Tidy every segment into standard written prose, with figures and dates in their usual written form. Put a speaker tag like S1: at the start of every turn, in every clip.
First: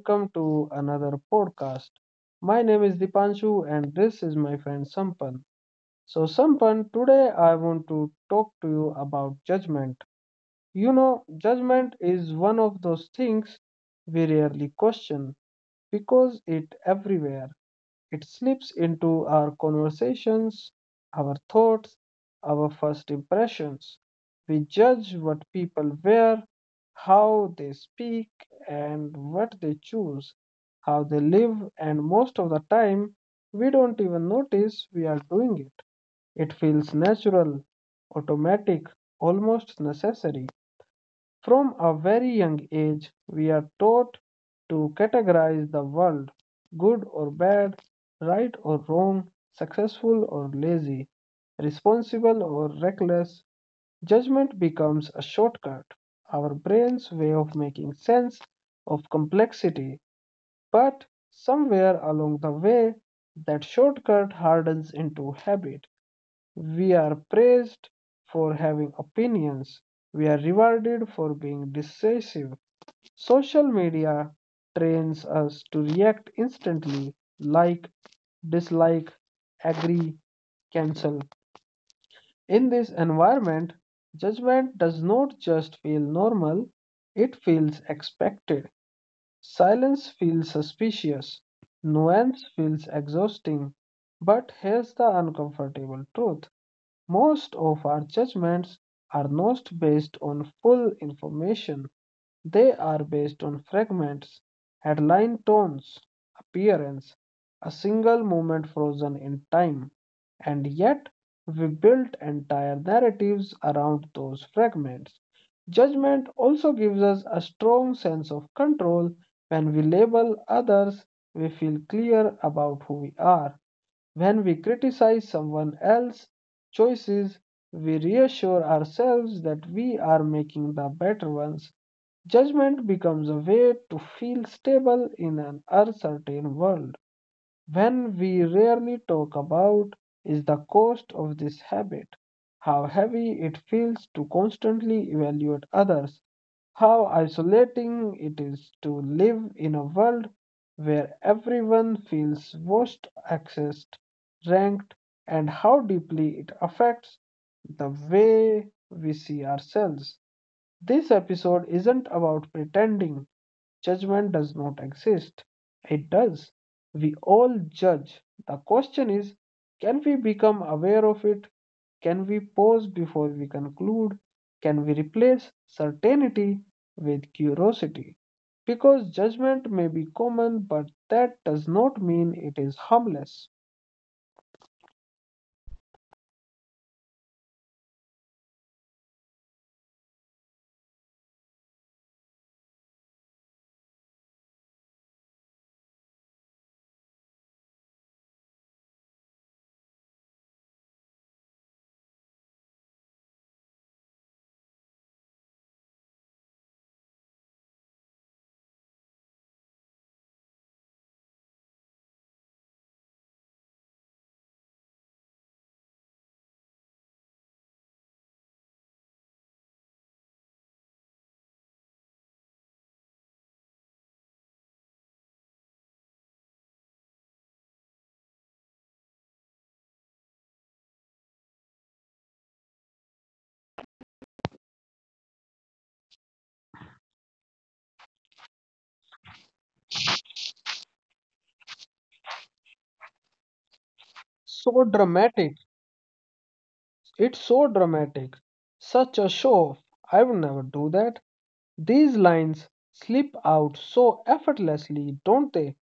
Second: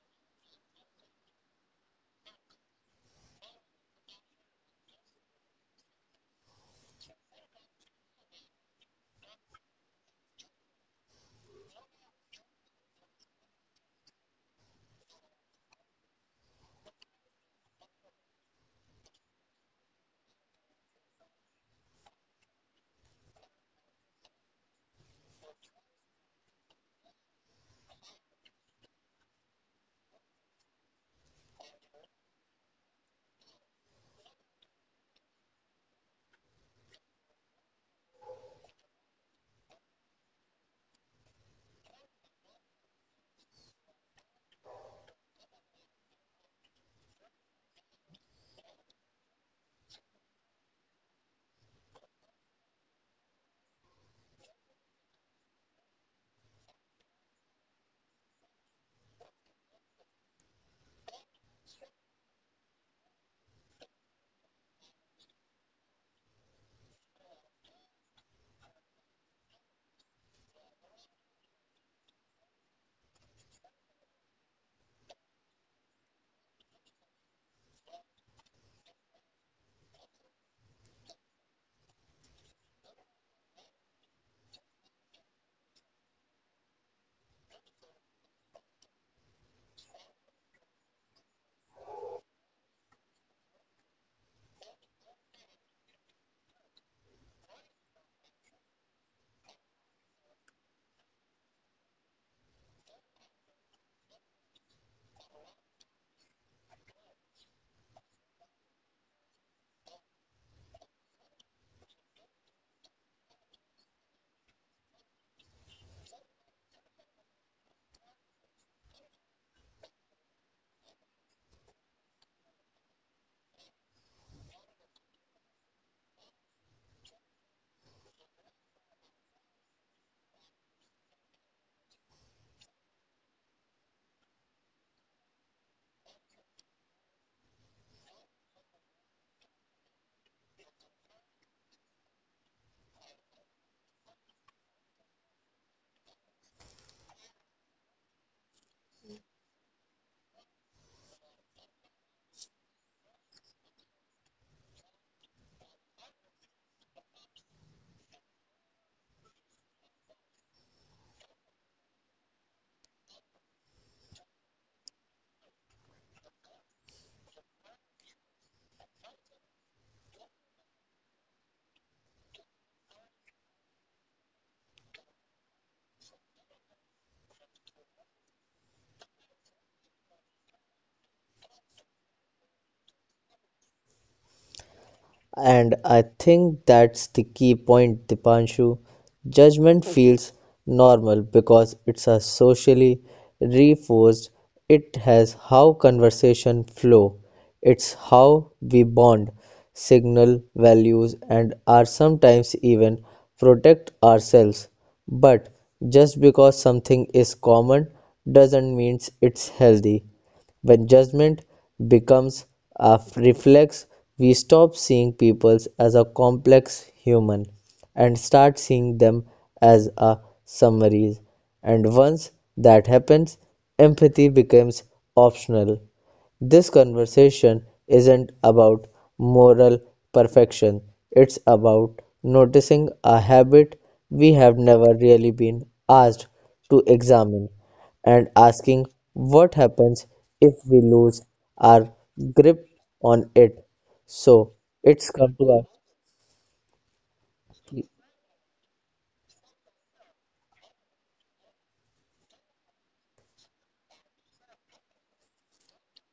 S1: welcome to another podcast. My name is Dipanshu, and this is my friend Sampan. So, Sampan, today I want to talk to you about judgment. You know, judgment is one of those things we rarely question because it everywhere. It slips into our conversations, our thoughts, our first impressions. We judge what people wear, how they speak, and what they choose, how they live, and most of the time, we don't even notice we are doing it. It feels natural, automatic, almost necessary. From a very young age, we are taught to categorize the world good or bad, right or wrong, successful or lazy, responsible or reckless. Judgment becomes a shortcut, our brain's way of making sense of complexity. But somewhere along the way, that shortcut hardens into habit. We are praised for having opinions. We are rewarded for being decisive. Social media trains us to react instantly like, dislike, agree, cancel. In this environment, judgment does not just feel normal, it feels expected. Silence feels suspicious. Nuance feels exhausting. But here's the uncomfortable truth, most of our judgments are not based on full information, they are based on fragments, headline tones, appearance, a single moment frozen in time, and yet we build entire narratives around those fragments. Judgment also gives us a strong sense of control. When we label others, we feel clear about who we are. When we criticize someone else's choices, we reassure ourselves that we are making the better ones. Judgment becomes a way to feel stable in an uncertain world. When we rarely talk about is the cost of this habit, how heavy it feels to constantly evaluate others, how isolating it is to live in a world where everyone feels watched, accessed, ranked, and how deeply it affects the way we see ourselves. This episode isn't about pretending judgment does not exist. It does. We all judge. The question is, can we become aware of it? Can we pause before we conclude? Can we replace certainty with curiosity? Because judgment may be common, but that does not mean it is harmless.
S2: And I think that's the key point, Dipanshu. Judgment feels normal because it's a socially reinforced. It has how conversation flow. It's how we bond, signal values, and are sometimes even protect ourselves. But just because something is common doesn't mean it's healthy. When judgment becomes a reflex, we stop seeing people as a complex human and start seeing them as a summaries. And once that happens, empathy becomes optional. This conversation isn't about moral perfection, it's about noticing a habit we have never really been asked to examine and asking what happens if we lose our grip on it. So it's
S1: So
S2: come to us.
S1: dramatic. It's so dramatic. Such a show off. I would never do that. These lines slip out so effortlessly, don't they?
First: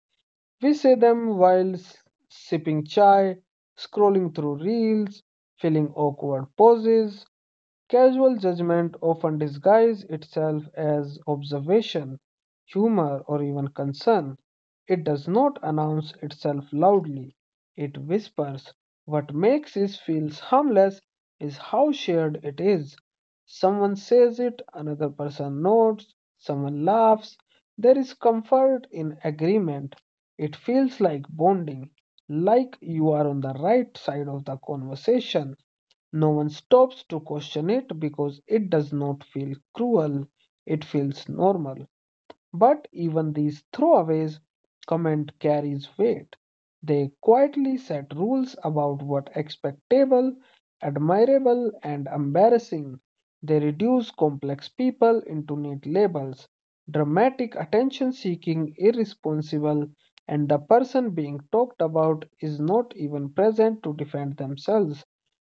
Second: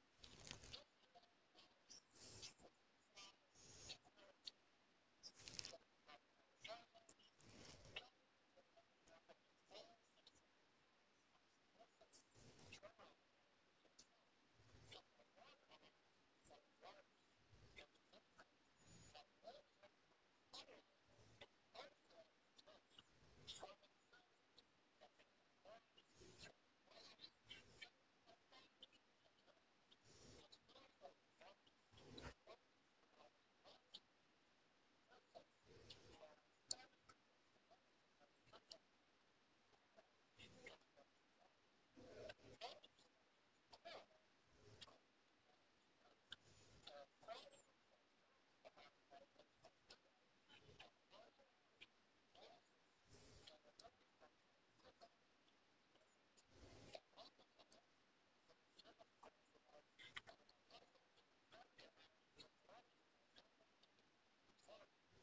S1: We say them while sipping chai, scrolling through reels, filling awkward poses. Casual judgment often disguises itself as observation, humor, or even concern. It does not announce itself loudly, it whispers. What makes it feel harmless is how shared it is. Someone says it, another person nods, someone laughs. There is comfort in agreement. It feels like bonding, like you are on the right side of the conversation. No one stops to question it because it does not feel cruel, it feels normal. But even these throwaways comment carries weight. They quietly set rules about what expectable, admirable, and embarrassing. They reduce complex people into neat labels, dramatic attention seeking, irresponsible, and the person being talked about is not even present to defend themselves,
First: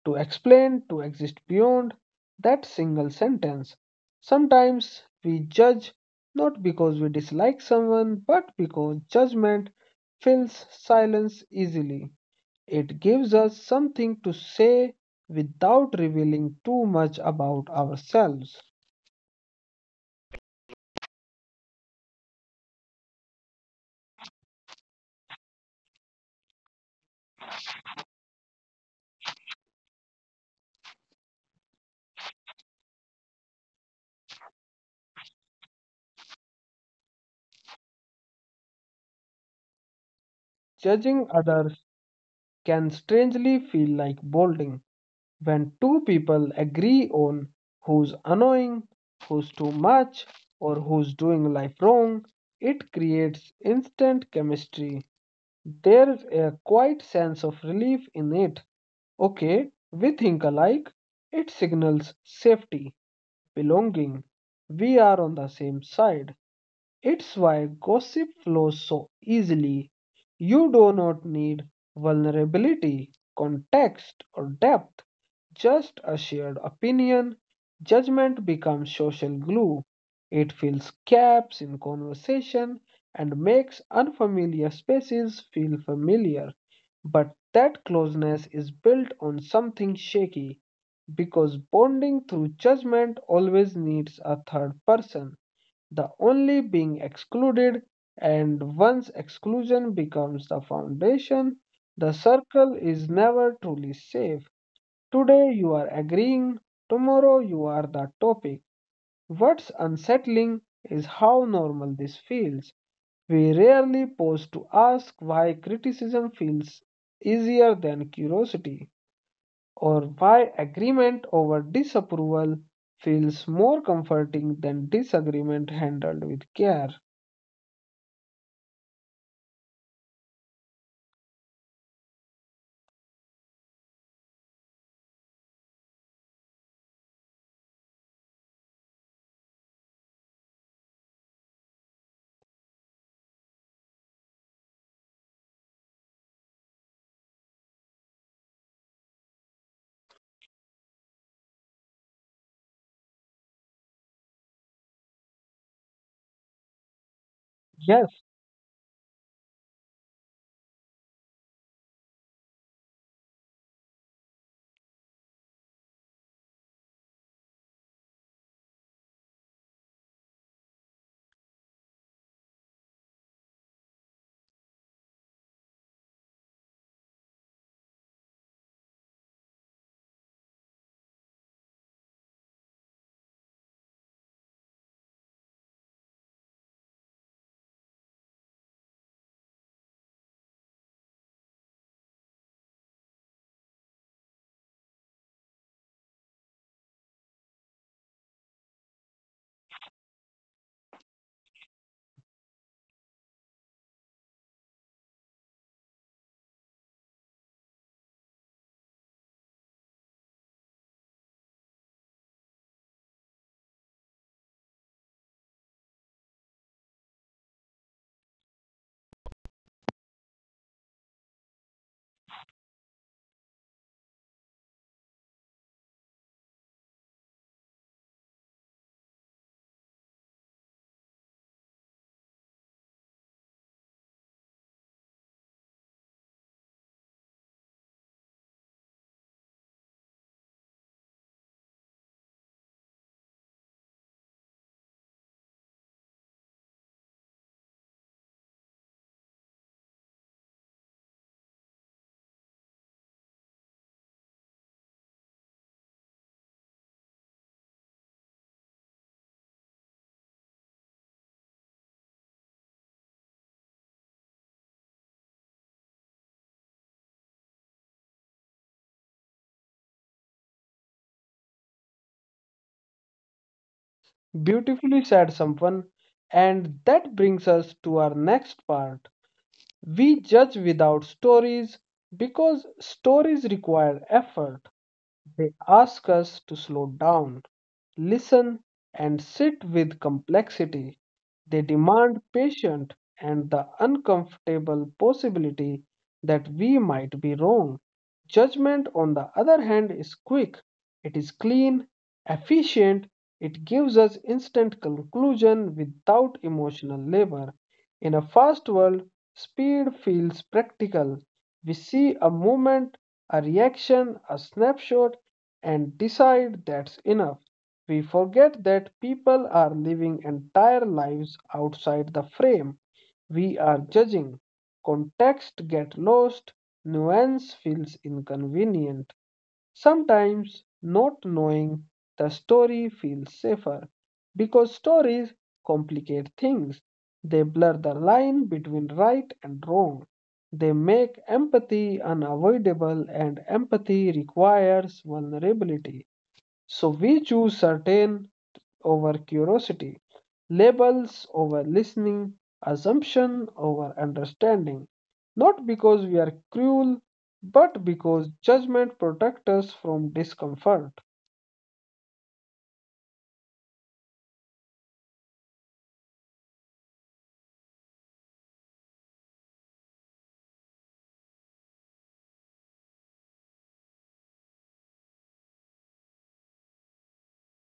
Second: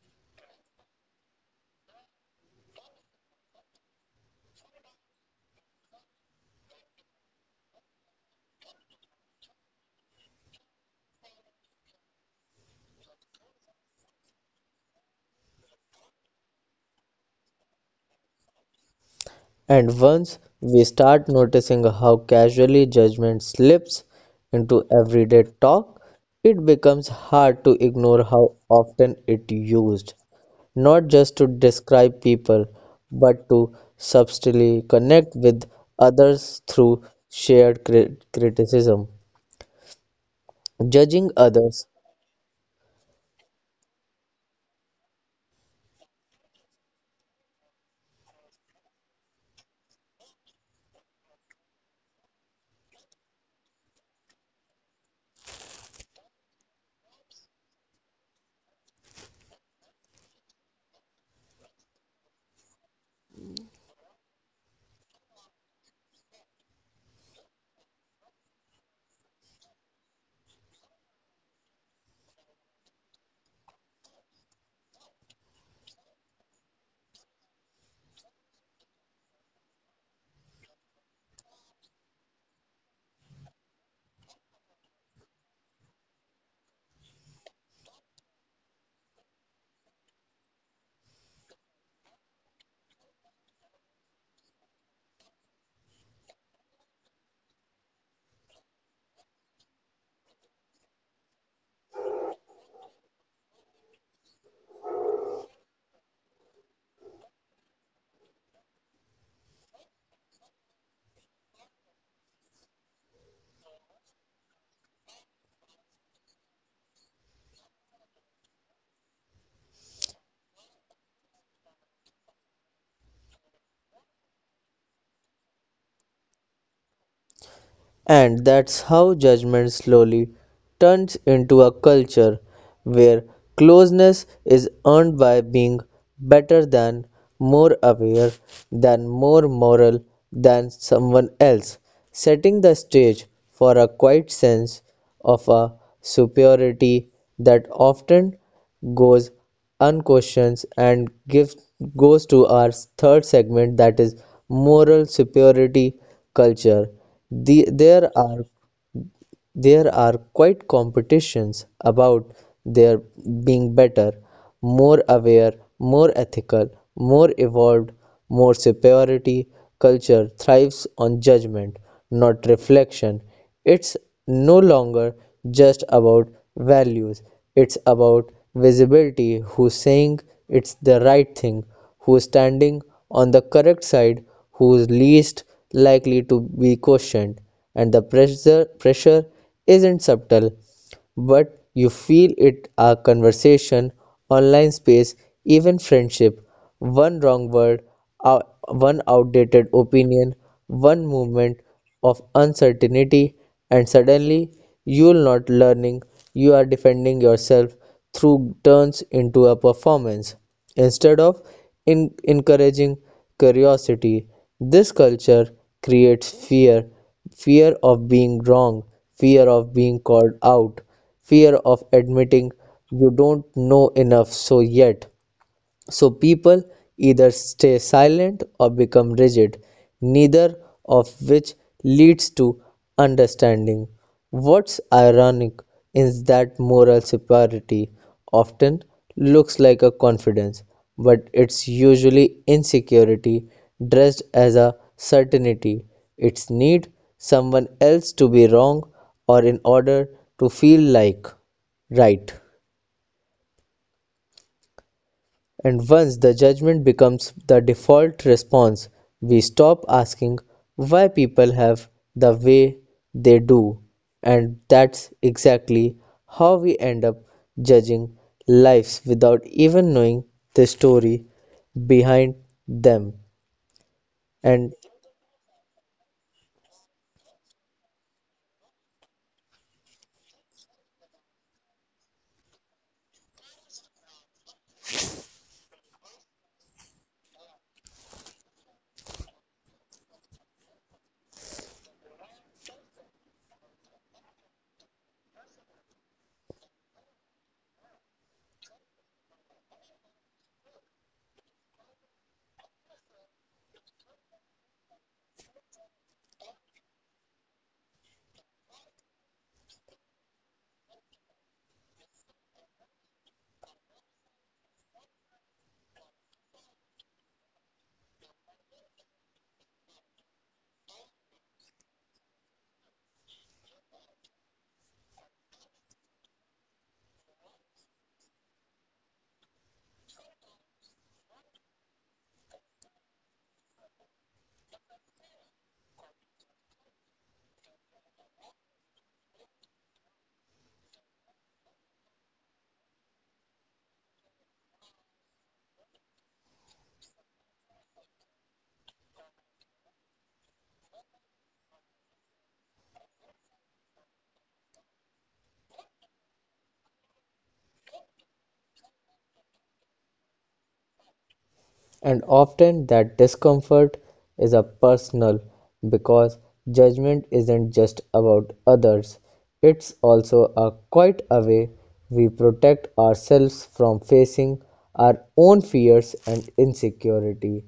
S1: to explain, to exist beyond that single sentence. Sometimes we judge not because we dislike someone, but because judgment fills silence easily. It gives us something to say without revealing too much about ourselves.
S2: And once we start noticing how casually judgment slips into everyday talk, it becomes hard to ignore how often it used, not just to describe people, but to subtly connect with others through shared criticism. Judging
S1: Judging others
S2: others.
S1: can strangely feel like bolding when two people agree on who's annoying, who's too much, or who's doing life wrong. It creates instant chemistry. There's a quiet sense of relief in it. Okay, we think alike. It signals safety, belonging. We are on the same side. It's why gossip flows so easily. You do not need vulnerability, context, or depth, just a shared opinion. Judgment becomes social glue. It fills gaps in conversation and makes unfamiliar spaces feel familiar. But that closeness is built on something shaky because bonding through judgment always needs a third person, the only being excluded, and once exclusion becomes the foundation, the circle is never truly safe. Today you are agreeing, tomorrow you are the topic. What's unsettling is how normal this feels. We rarely pause to ask why criticism feels easier than curiosity, or why agreement over disapproval feels more comforting than disagreement handled with care.
S2: And that's how judgment slowly turns into a culture where closeness is earned by being better than, more aware than, more moral than someone else, setting the stage for a quiet sense of a superiority that often goes unquestions and gives, goes to our third segment that is moral superiority culture. The,
S1: Yes,
S2: there are there are quite competitions about their being better, more aware, more ethical, more evolved, more superiority. Culture thrives on judgment, not reflection. It's no longer just about values, it's about visibility, who's saying it's the right thing, who's standing on the correct side, who's least likely to be questioned, and the pressure isn't subtle, but you feel it our conversation, online space, even friendship. One wrong word, one outdated opinion, one moment of uncertainty, and suddenly you're not learning, you are defending yourself through, turns into a performance instead of in encouraging curiosity. This culture creates fear, fear of being wrong, fear of being called out, fear of admitting you don't know enough, so people either stay silent or become rigid, neither of which leads to understanding. What's ironic is that moral superiority often looks like a confidence, but it's usually insecurity dressed as a certainty. It's need someone else to be wrong or in order to feel like right. And once the judgment becomes the default response, we stop asking why people have the way they do. And that's exactly how we end up judging lives without even knowing the story behind them. And
S1: beautifully said, Sampan. And that brings us to our next part. We judge without stories because stories require effort. They ask us to slow down, listen, and sit with complexity. They demand patience and the uncomfortable possibility that we might be wrong. Judgment, on the other hand, is quick, it is clean, efficient, it gives us instant conclusion without emotional labor. In a fast world, speed feels practical, we see a movement, a reaction, a snapshot, and decide that's enough. We forget that people are living entire lives outside the frame. We are judging. Context gets lost, nuance feels inconvenient. Sometimes not knowing the story feels safer because stories complicate things. They blur the line between right and wrong. They make empathy unavoidable, and empathy requires vulnerability. So we choose certain over curiosity, labels over listening, assumption over understanding, not because we are cruel, but because judgment protects us from discomfort.
S2: And often that discomfort is a personal because judgment isn't just about others, it's also a quite a way we protect ourselves from facing our own fears and insecurity,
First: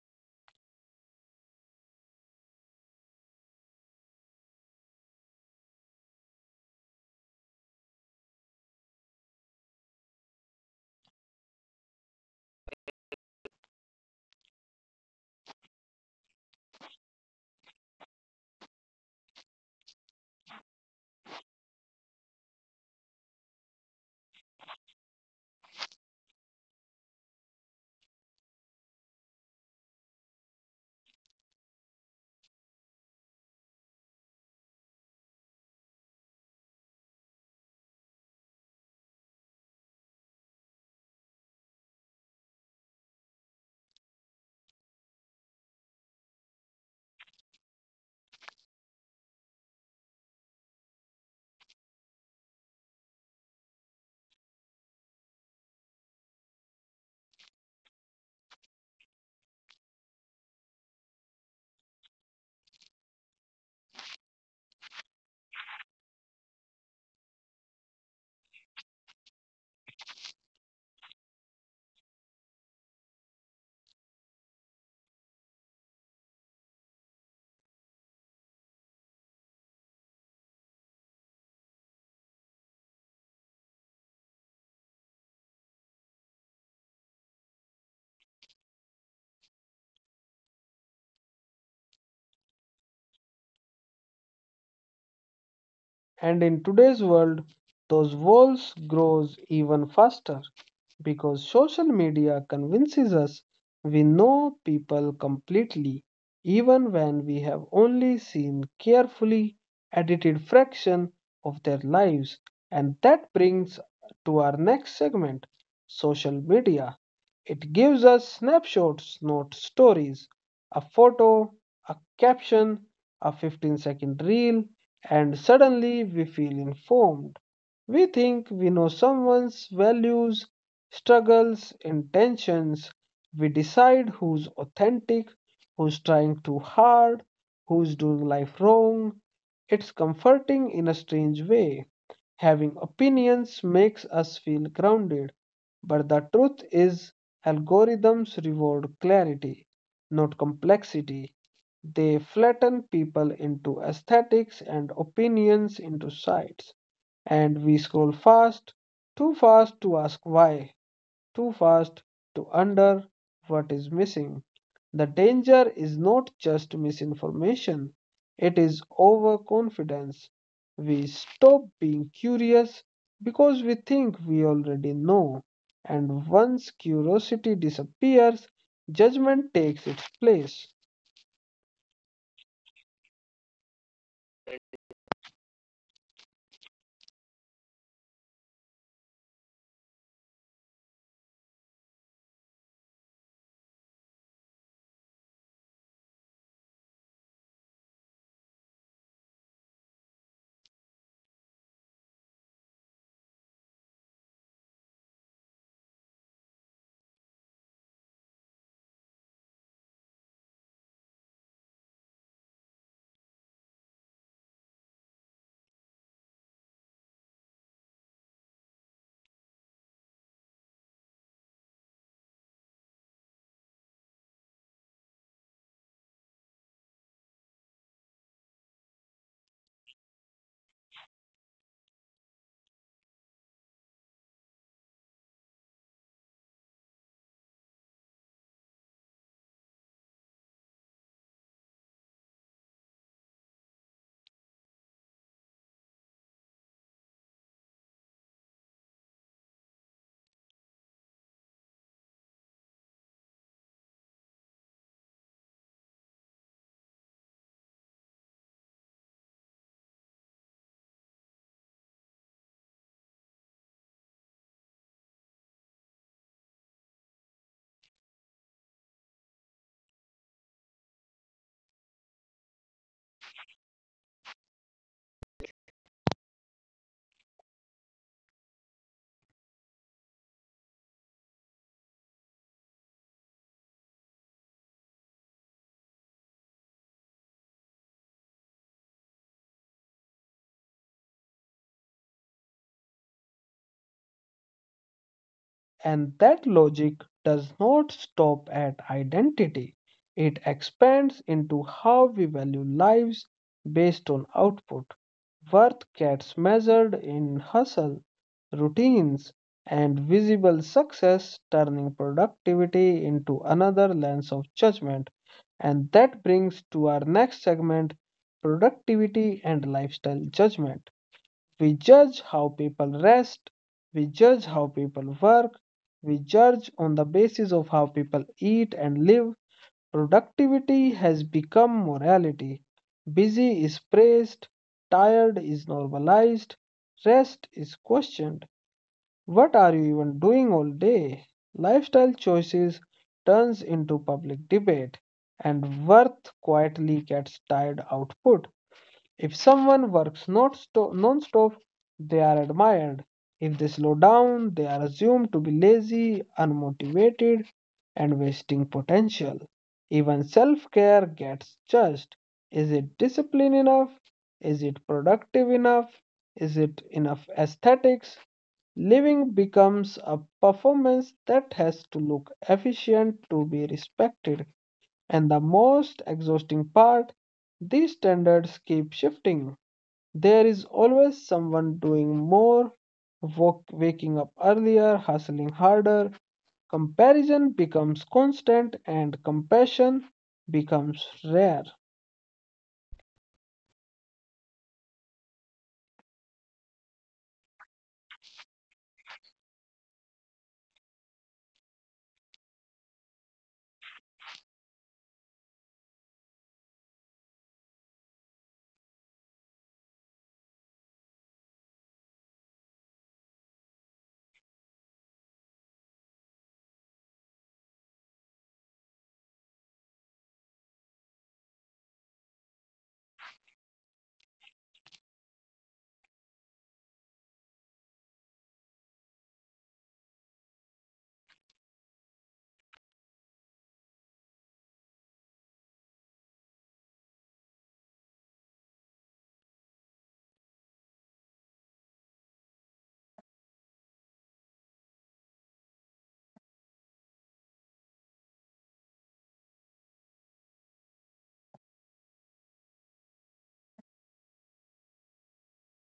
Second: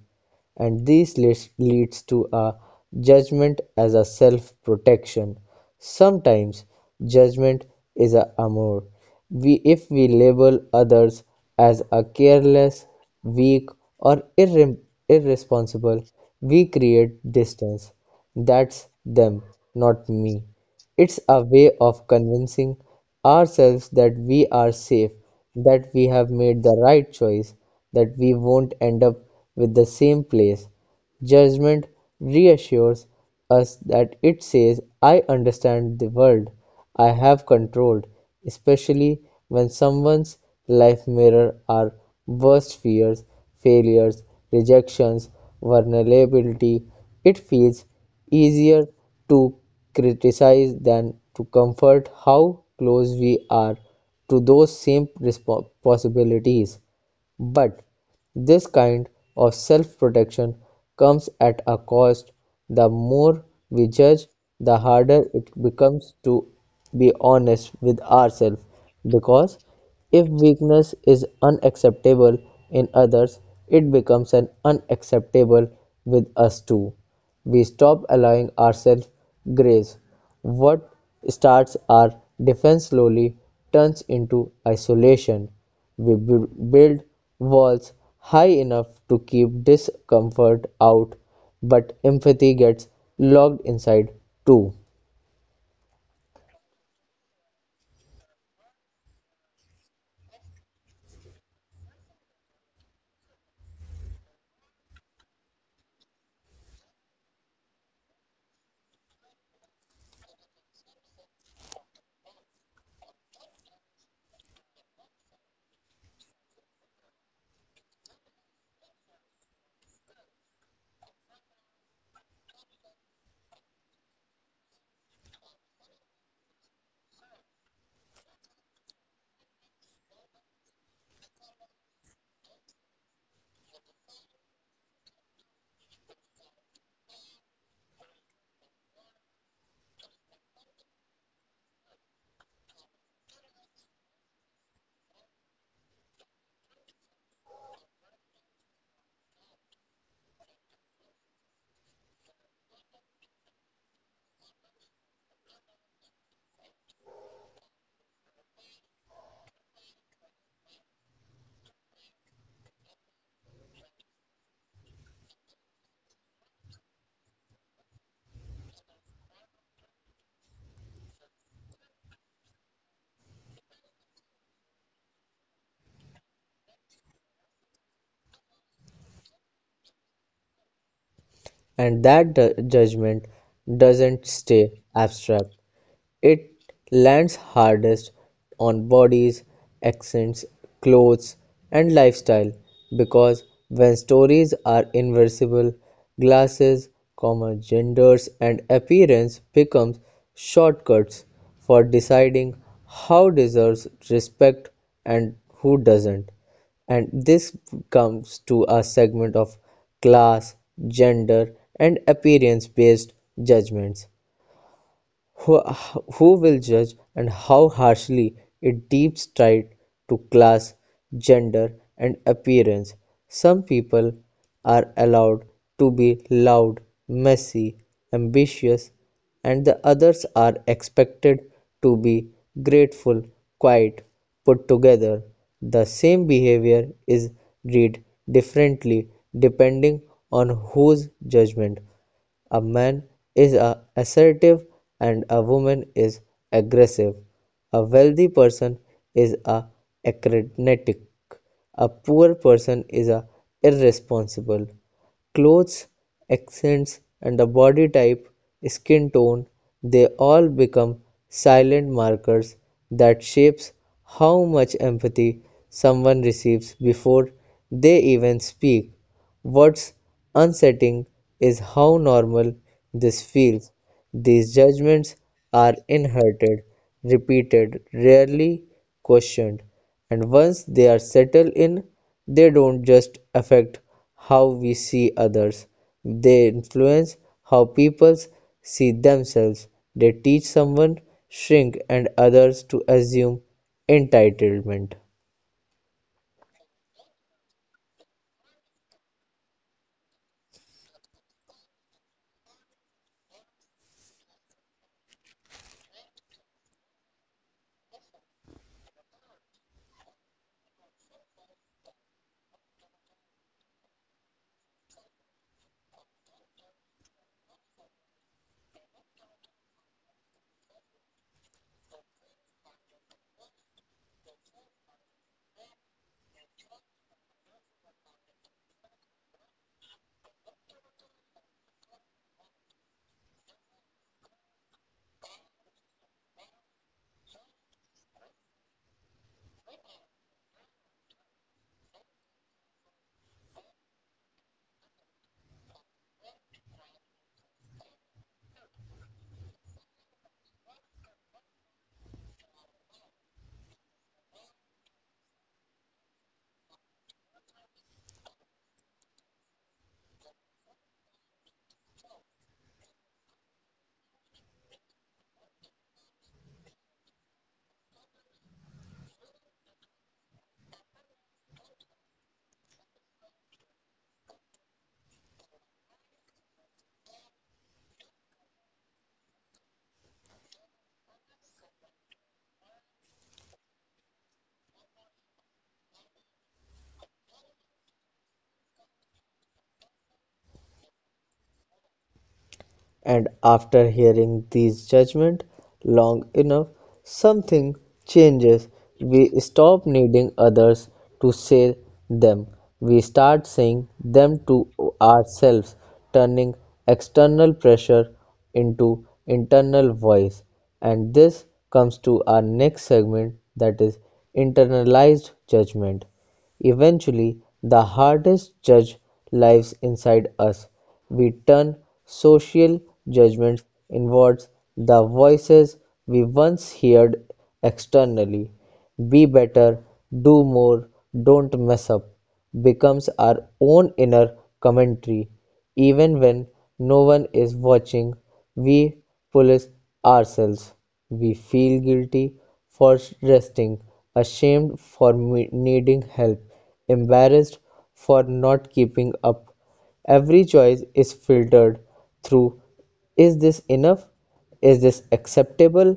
S2: and this leads to a judgment as a self protection. Sometimes judgment is a amour. We, if we label others as a careless, weak, or irresponsible, we create distance. That's them, not me. It's a way of convincing ourselves that we are safe, that we have made the right choice, that we won't end up with the same place. Judgment reassures us that it says, I understand the world I have controlled, especially when someone's life mirrors our worst fears, failures, rejections, vulnerability. It feels easier to criticize than to comfort how close we are to those same possibilities. But this kind of self protection comes at a cost. The more we judge, the harder it becomes to be honest with ourselves. Because if weakness is unacceptable in others, it becomes an unacceptable with us too. We stop allowing ourselves grace. What starts our defense slowly turns into isolation. We build walls high enough to keep discomfort out, but empathy gets locked inside too.
S1: And in today's world, those walls grows even faster because social media convinces us we know people completely, even when we have only seen carefully edited fraction of their lives. And that brings to our next segment, social media. It gives us snapshots, not stories. A photo, a caption, a 15-second reel, and suddenly we feel informed. We think we know someone's values, struggles, intentions. We decide who's authentic, who's trying too hard, who's doing life wrong. It's comforting in a strange way. Having opinions makes us feel grounded, but the truth is, algorithms reward clarity, not complexity. They flatten people into aesthetics and opinions into sides. And we scroll fast, too fast to ask why, too fast to wonder what is missing. The danger is not just misinformation, it is overconfidence. We stop being curious because we think we already know, and once curiosity disappears, judgment takes its place.
S2: And that judgment doesn't stay abstract, it lands hardest on bodies, accents, clothes, and lifestyle, because when stories are inversible, glasses, comma, genders, and appearance becomes shortcuts for deciding how deserves respect and who doesn't. And this comes to a segment of class, gender, and appearance based judgments. Who will judge and how harshly it deeps tied to class, gender, and appearance. Some people are allowed to be loud, messy, ambitious, and the others are expected to be grateful, quiet, put together. The same behavior is read differently depending on whose judgment a man is a assertive and a woman is aggressive. A wealthy person is a acrobatic. A poor person is a irresponsible. Clothes, accents, and the body type, skin tone, they all become silent markers that shapes how much empathy someone receives before they even speak. What's unsettling is how normal this feels. These judgments are inherited, repeated, rarely questioned, and once they are settled in, they don't just affect how we see others, they influence how people see themselves. They teach someone shrink and others to assume entitlement.
S1: And that logic does not stop at identity, it expands into how we value lives based on output. Worth gets measured in hustle, routines, and visible success, turning productivity into another lens of judgment. And that brings to our next segment, productivity and lifestyle judgment. We judge how people rest, we judge how people work, we judge on the basis of how people eat and live. Productivity has become morality. Busy is praised, tired is normalized, rest is questioned. What are you even doing all day? Lifestyle choices turns into public debate and worth quietly gets tired output. If someone works not sto- non-stop, they are admired. If they slow down, they are assumed to be lazy, unmotivated, and wasting potential. Even self-care gets judged. Is it discipline enough? Is it productive enough? Is it enough aesthetics? Living becomes a performance that has to look efficient to be respected. And the most exhausting part, these standards keep shifting. There is always someone doing more, waking up earlier, hustling harder. Comparison becomes constant and compassion becomes rare.
S2: And after hearing these judgments long enough, something changes. We stop needing others to say them. We start saying them to ourselves, turning external pressure into internal voice. And this comes to our next segment that is internalized judgment. Eventually, the hardest judge lives inside us; we turn social judgments inwards, the voices we once heard externally, "be better," "do more," "don't mess up" becomes our own inner commentary. Even when no one is watching, we police ourselves. We feel guilty for resting, ashamed for needing help, embarrassed for not keeping up. Every choice is filtered through, is this enough? Is this acceptable?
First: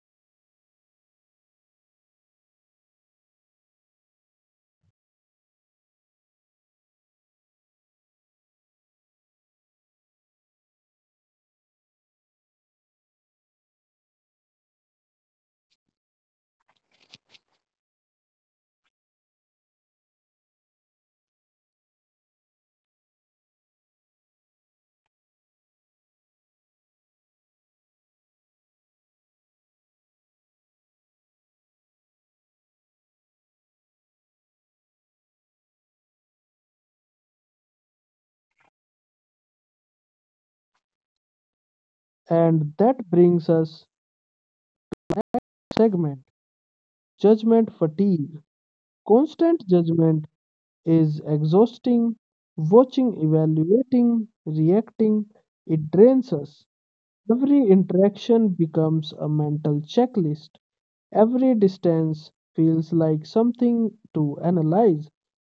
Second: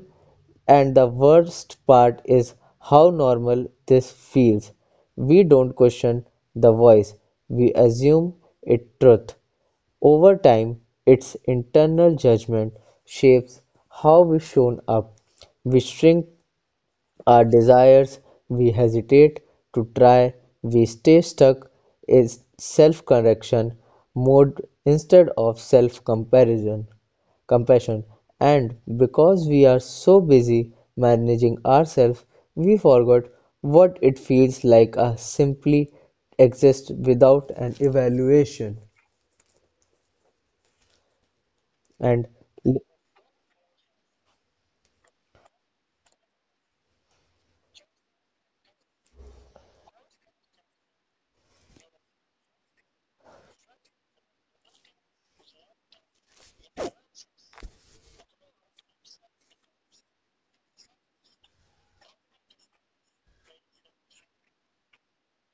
S2: And the worst part is how normal this feels. We don't question the voice, we assume it truth. Over time, its internal judgment shapes how we shown up. We shrink our desires, we hesitate to try, we stay stuck in self correction mode instead of self comparison compassion, and because we are so busy managing ourselves we forgot what it feels like to simply exist without an evaluation. And
S1: And that brings us segment judgment fatigue. Constant judgment is exhausting. Watching, evaluating, reacting, it drains us. Every interaction becomes a mental checklist. Every distance feels like something to analyze.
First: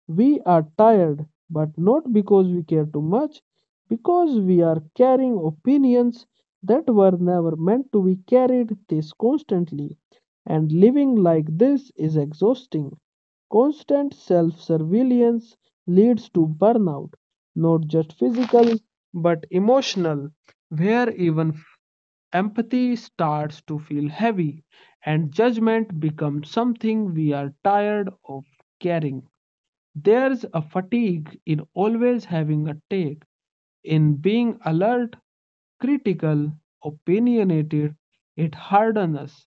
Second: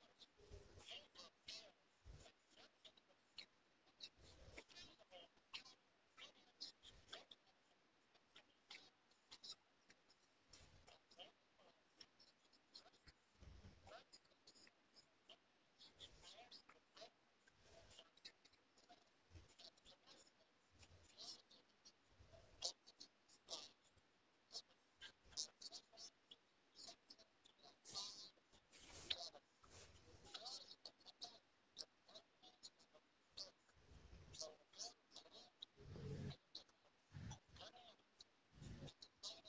S1: We are tired, but not because we care too much, because we are carrying opinions that were never meant to be carried this constantly. And living like this is exhausting. Constant self surveillance leads to burnout, not just physical but emotional, where even empathy starts to feel heavy, and judgment becomes something we are tired of carrying. There's a fatigue in always having a take, in being alert, critical, opinionated. It hardens us.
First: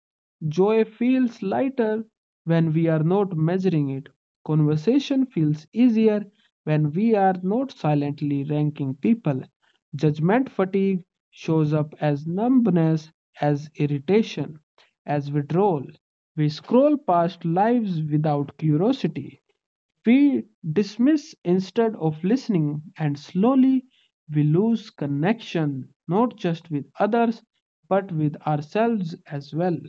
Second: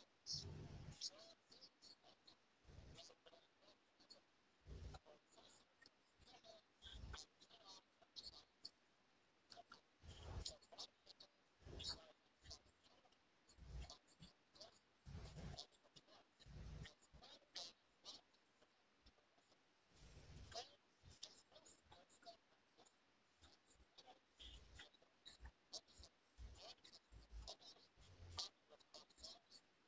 S1: Joy feels lighter when we are not measuring it. Conversation feels easier when we are not silently ranking people. Judgment fatigue shows up as numbness, as irritation, as withdrawal. We scroll past lives without curiosity. We dismiss instead of listening, and slowly we lose connection not just with others but with ourselves as well.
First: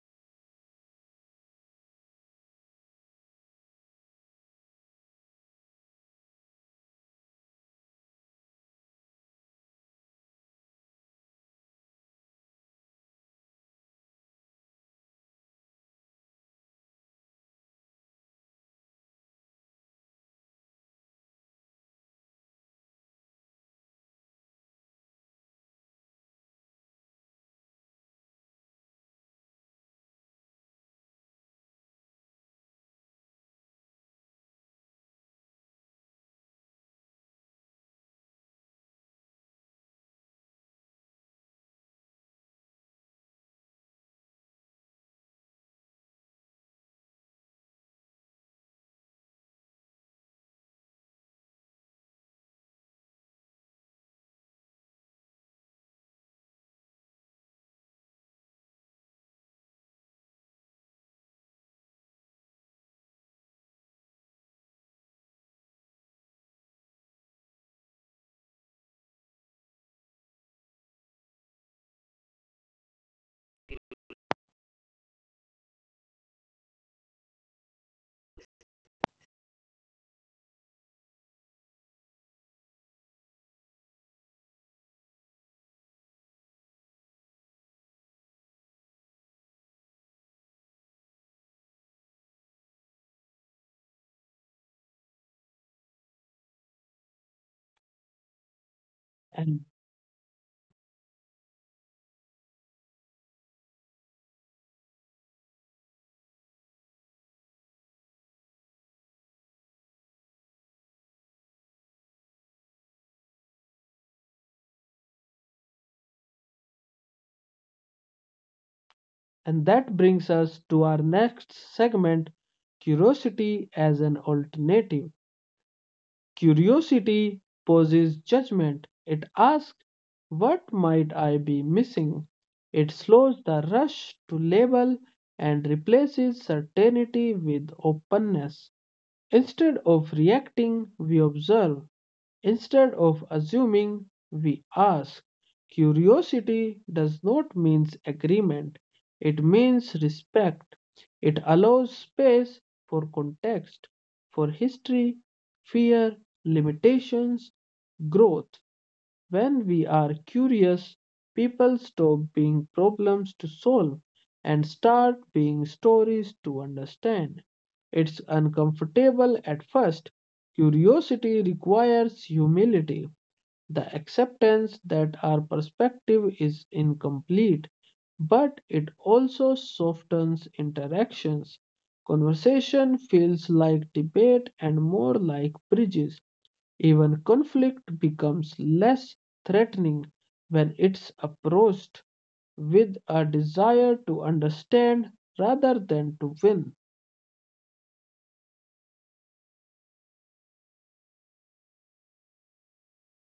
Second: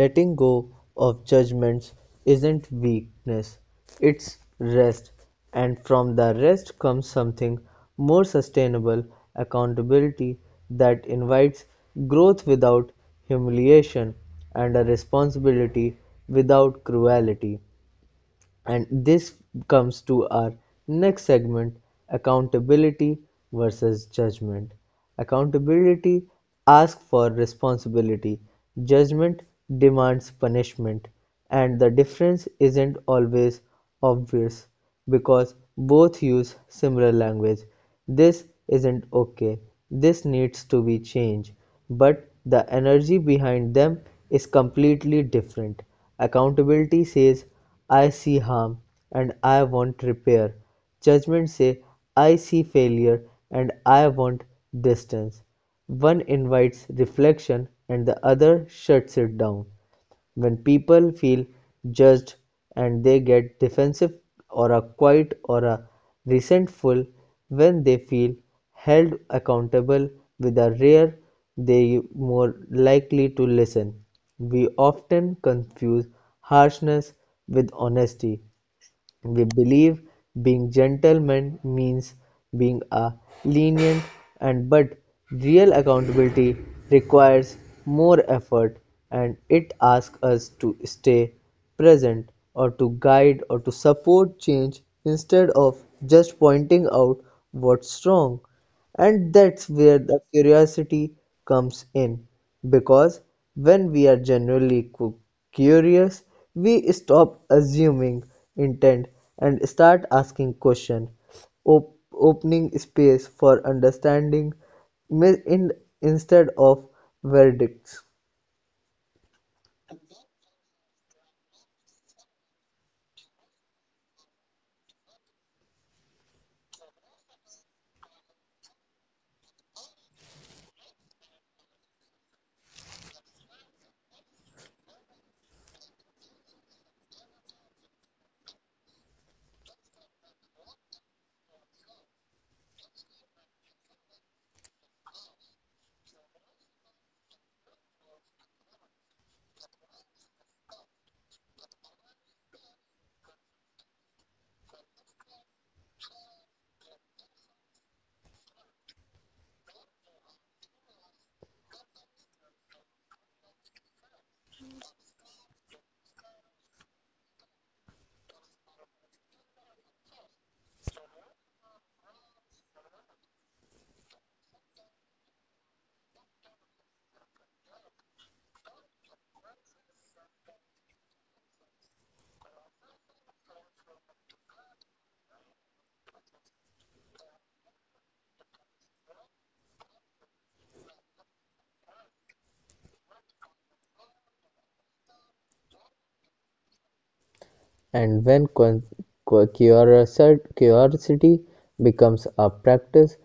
S2: letting go of judgments isn't weakness, it's rest, and from the rest comes something more sustainable, accountability that invites growth without humiliation and a responsibility without cruelty. And this comes to our next segment, accountability versus judgment. Accountability asks for responsibility, judgment demands punishment, and the difference isn't always obvious because both use similar language. This isn't okay, this needs to be changed, but the energy behind them is completely different. Accountability says I see harm and I want repair. Judgment says, I see failure and I want distance. One invites reflection and the other shuts it down. When people feel judged, and they get defensive or are quiet or are resentful. When they feel held accountable with a rare, they more likely to listen. We often confuse harshness with honesty, they believe being gentlemen means being a lenient, and but real accountability requires more effort, and it asks us to stay present or to guide or to support change instead of just pointing out what's wrong. And that's
S1: And,
S2: where the curiosity comes in. Because when we are genuinely curious, we stop assuming intent and start asking questions, opening space for understanding mi- in- instead of verdicts.
S1: and that brings us to our next segment, curiosity as an alternative. Curiosity poses judgment, it asks, what might I be missing? It slows the rush to label and replaces certainty with openness. Instead of reacting, we observe. Instead of assuming, we ask. Curiosity does not mean agreement, it means respect. It allows space for context, for history, fear, limitations, growth. When we are curious, people stop being problems to solve and start being stories to understand. It's uncomfortable at first. Curiosity requires humility, the acceptance that our perspective is incomplete, but it also softens interactions. Conversation feels like debate and more like bridges. Even conflict becomes less threatening when it's approached with a desire to understand rather than to win.
S2: And when curiosity becomes a practice,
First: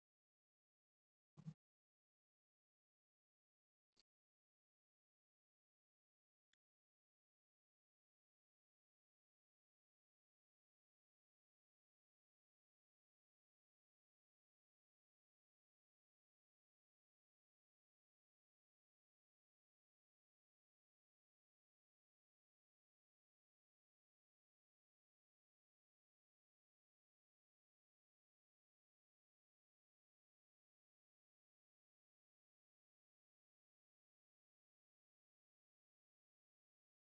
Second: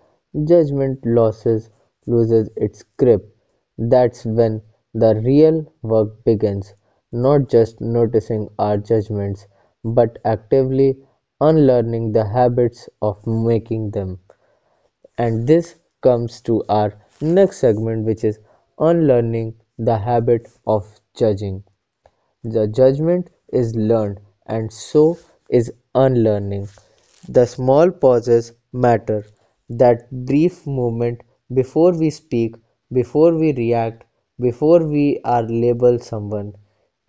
S2: judgment loses its grip. That's when the real work begins, not just noticing our judgments, but actively unlearning the habits of making them. And this comes to our next segment, which is unlearning the habit of judging. The judgment is learned, and so is unlearning. The small pauses matter, that brief moment before we speak, before we react, before we are labeled someone.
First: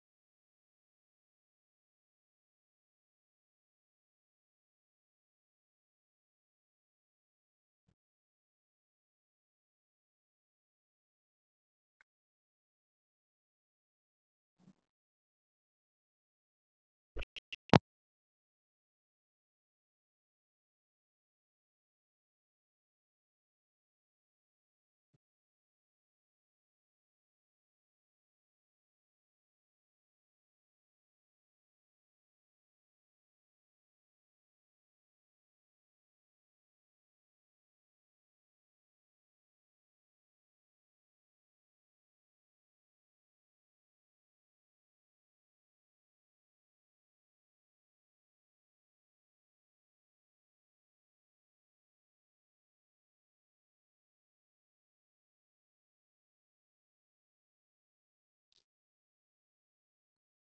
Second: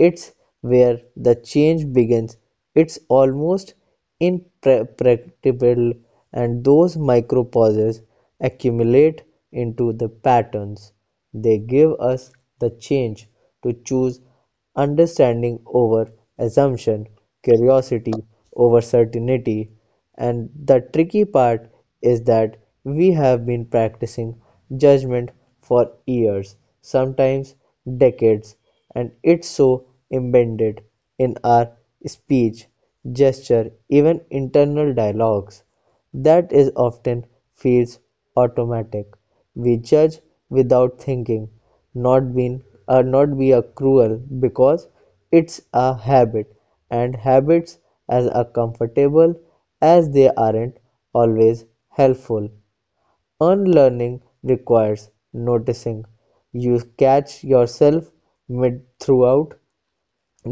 S2: It's where the change begins. It's almost imperceptible, and those micro pauses accumulate into the patterns. They give us the change to choose understanding over assumption, curiosity over certainty, and the tricky part is that we have been practicing judgment for years, sometimes decades, and it's so embedded in our speech, gesture, even internal dialogues. That is often feels automatic; we judge without thinking, not being not be a cruel because it's a habit, and habits as are comfortable as they aren't always helpful. Unlearning requires noticing. You catch yourself mid throughout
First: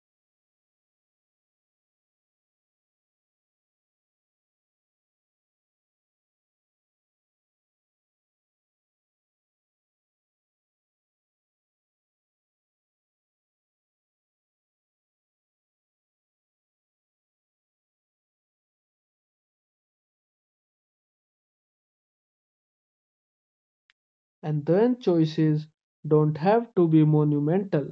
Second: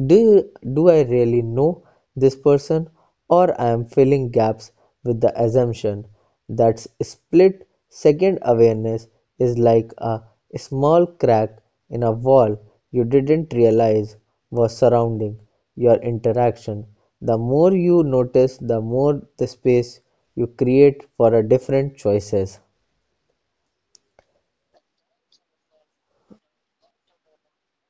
S2: do, do I really know this person, or I am filling gaps with the assumption that split second awareness is like a small crack in a wall you didn't realize was surrounding your interaction? The more you notice, the more the space you create for a different choices.
S1: And then choices don't have to be monumental,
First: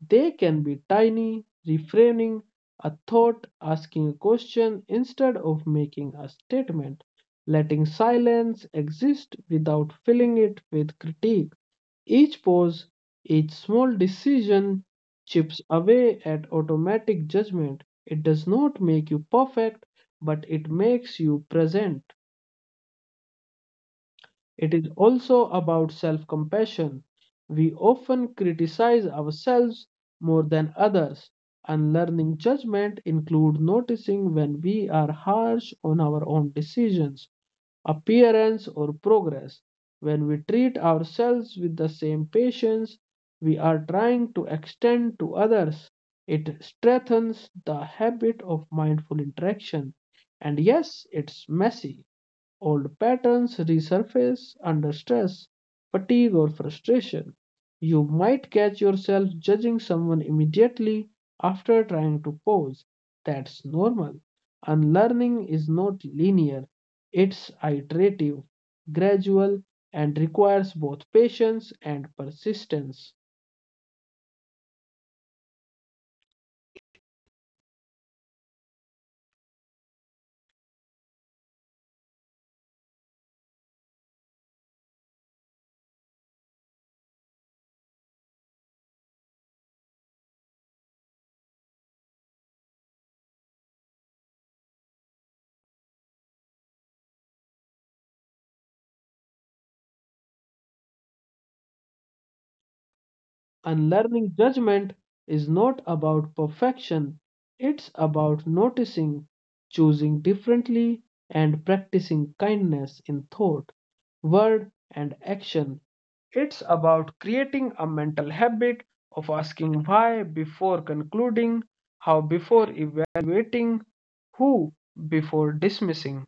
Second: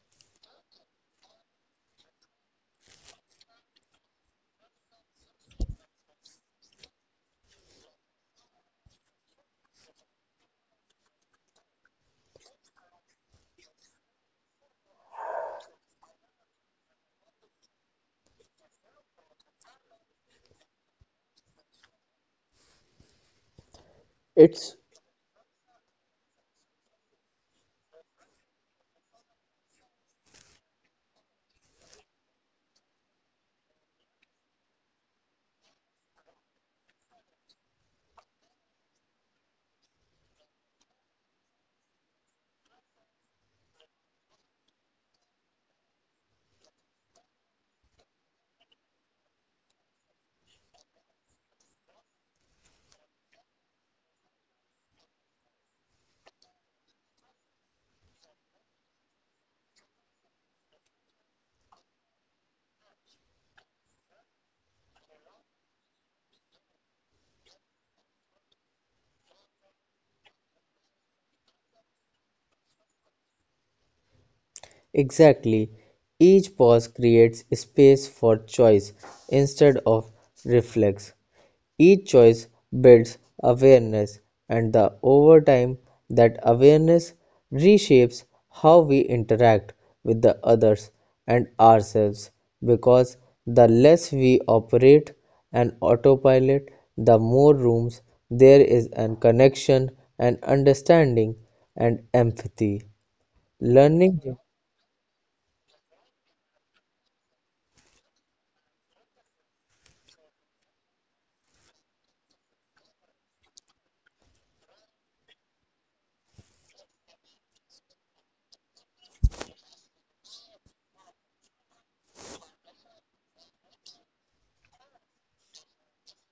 S1: they can be tiny, reframing a thought, asking a question instead of making a statement, letting silence exist without filling it with critique. Each pause, each small decision chips away at automatic judgment. It does not make you perfect, but it makes you present. It
S2: It's
S1: is also about self compassion. We often criticize ourselves more than others, and learning judgment includes noticing when we are harsh on our own decisions, appearance, or progress. When we treat ourselves with the same patience we are trying to extend to others, it strengthens the habit of mindful interaction. And yes, it's messy. Old patterns resurface under stress, fatigue, or frustration. You might catch yourself judging someone immediately after trying to pause. That's normal. Unlearning is not linear, it's iterative, gradual, and requires both patience and persistence.
S2: exactly. Each pause creates space for choice instead of reflex. Each choice builds awareness, and the over time that awareness reshapes how we interact with the others and ourselves, because the less we operate an autopilot, the more rooms there is an connection and understanding and empathy. Learning.
S1: Unlearning judgment is not about perfection, it's about noticing, choosing differently, and practicing kindness in thought, word, and action. It's about creating a mental habit of asking why before concluding, how before evaluating, who before dismissing.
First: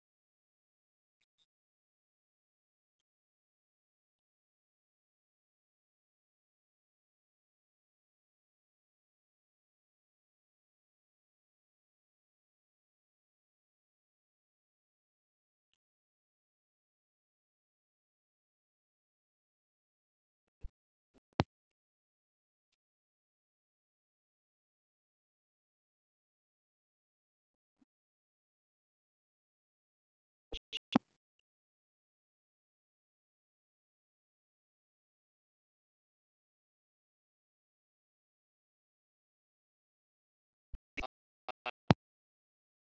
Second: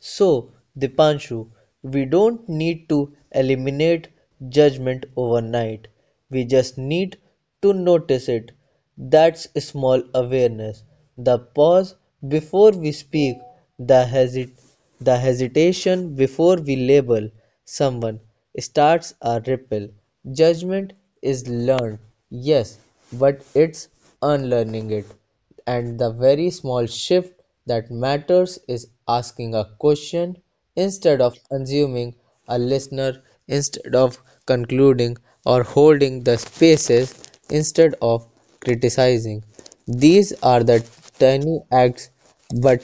S2: So, Dipanshu, we don't need to eliminate judgment overnight. We just need to notice it. That's small awareness. The pause before we speak, the, hesit- the hesitation before we label someone starts a ripple. Judgment is learned, yes, but it's unlearning it. And the very small shift that matters is asking a question instead of assuming, a listener instead of concluding, or holding the spaces instead of criticizing. These are the tiny acts but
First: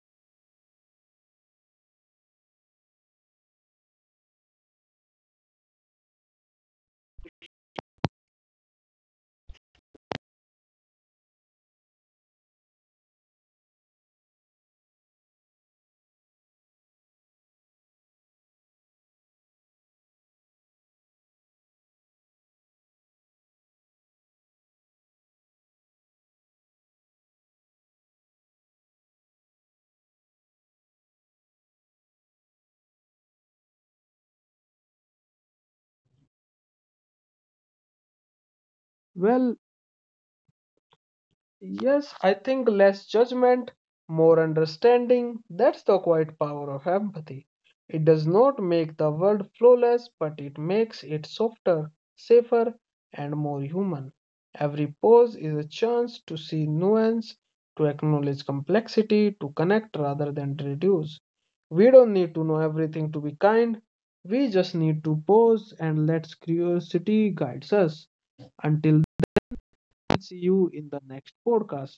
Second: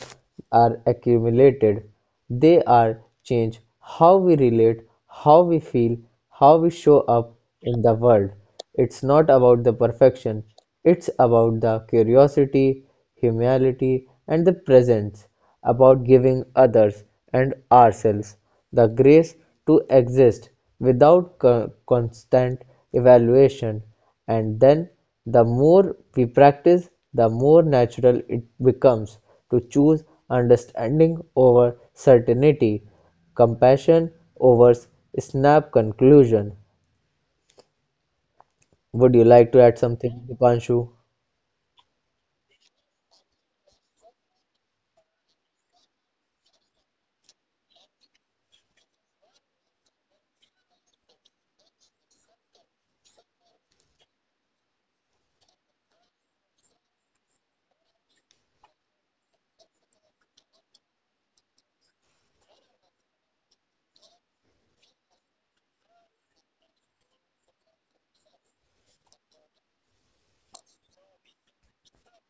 S2: are accumulated. They are change how we relate, how we feel, how we show up in the world. It's not about the perfection, it's about the curiosity, humility, and the presence, about giving others and ourselves the grace to exist without constant evaluation. And then the more we practice, the more natural it becomes to choose understanding over certainty, compassion over snap conclusion. Would you like to add
S1: Well,
S2: something, Dipanshu?
S1: yes, I think less judgment, more understanding. That's the quiet power of empathy. It does not make the world flawless, but it makes it softer, safer, and more human. Every pause is a chance to see nuance, to acknowledge complexity, to connect rather than to reduce. We don't need to know everything to be kind. We just need to pause and let curiosity guides us. Until then, see you in the next podcast.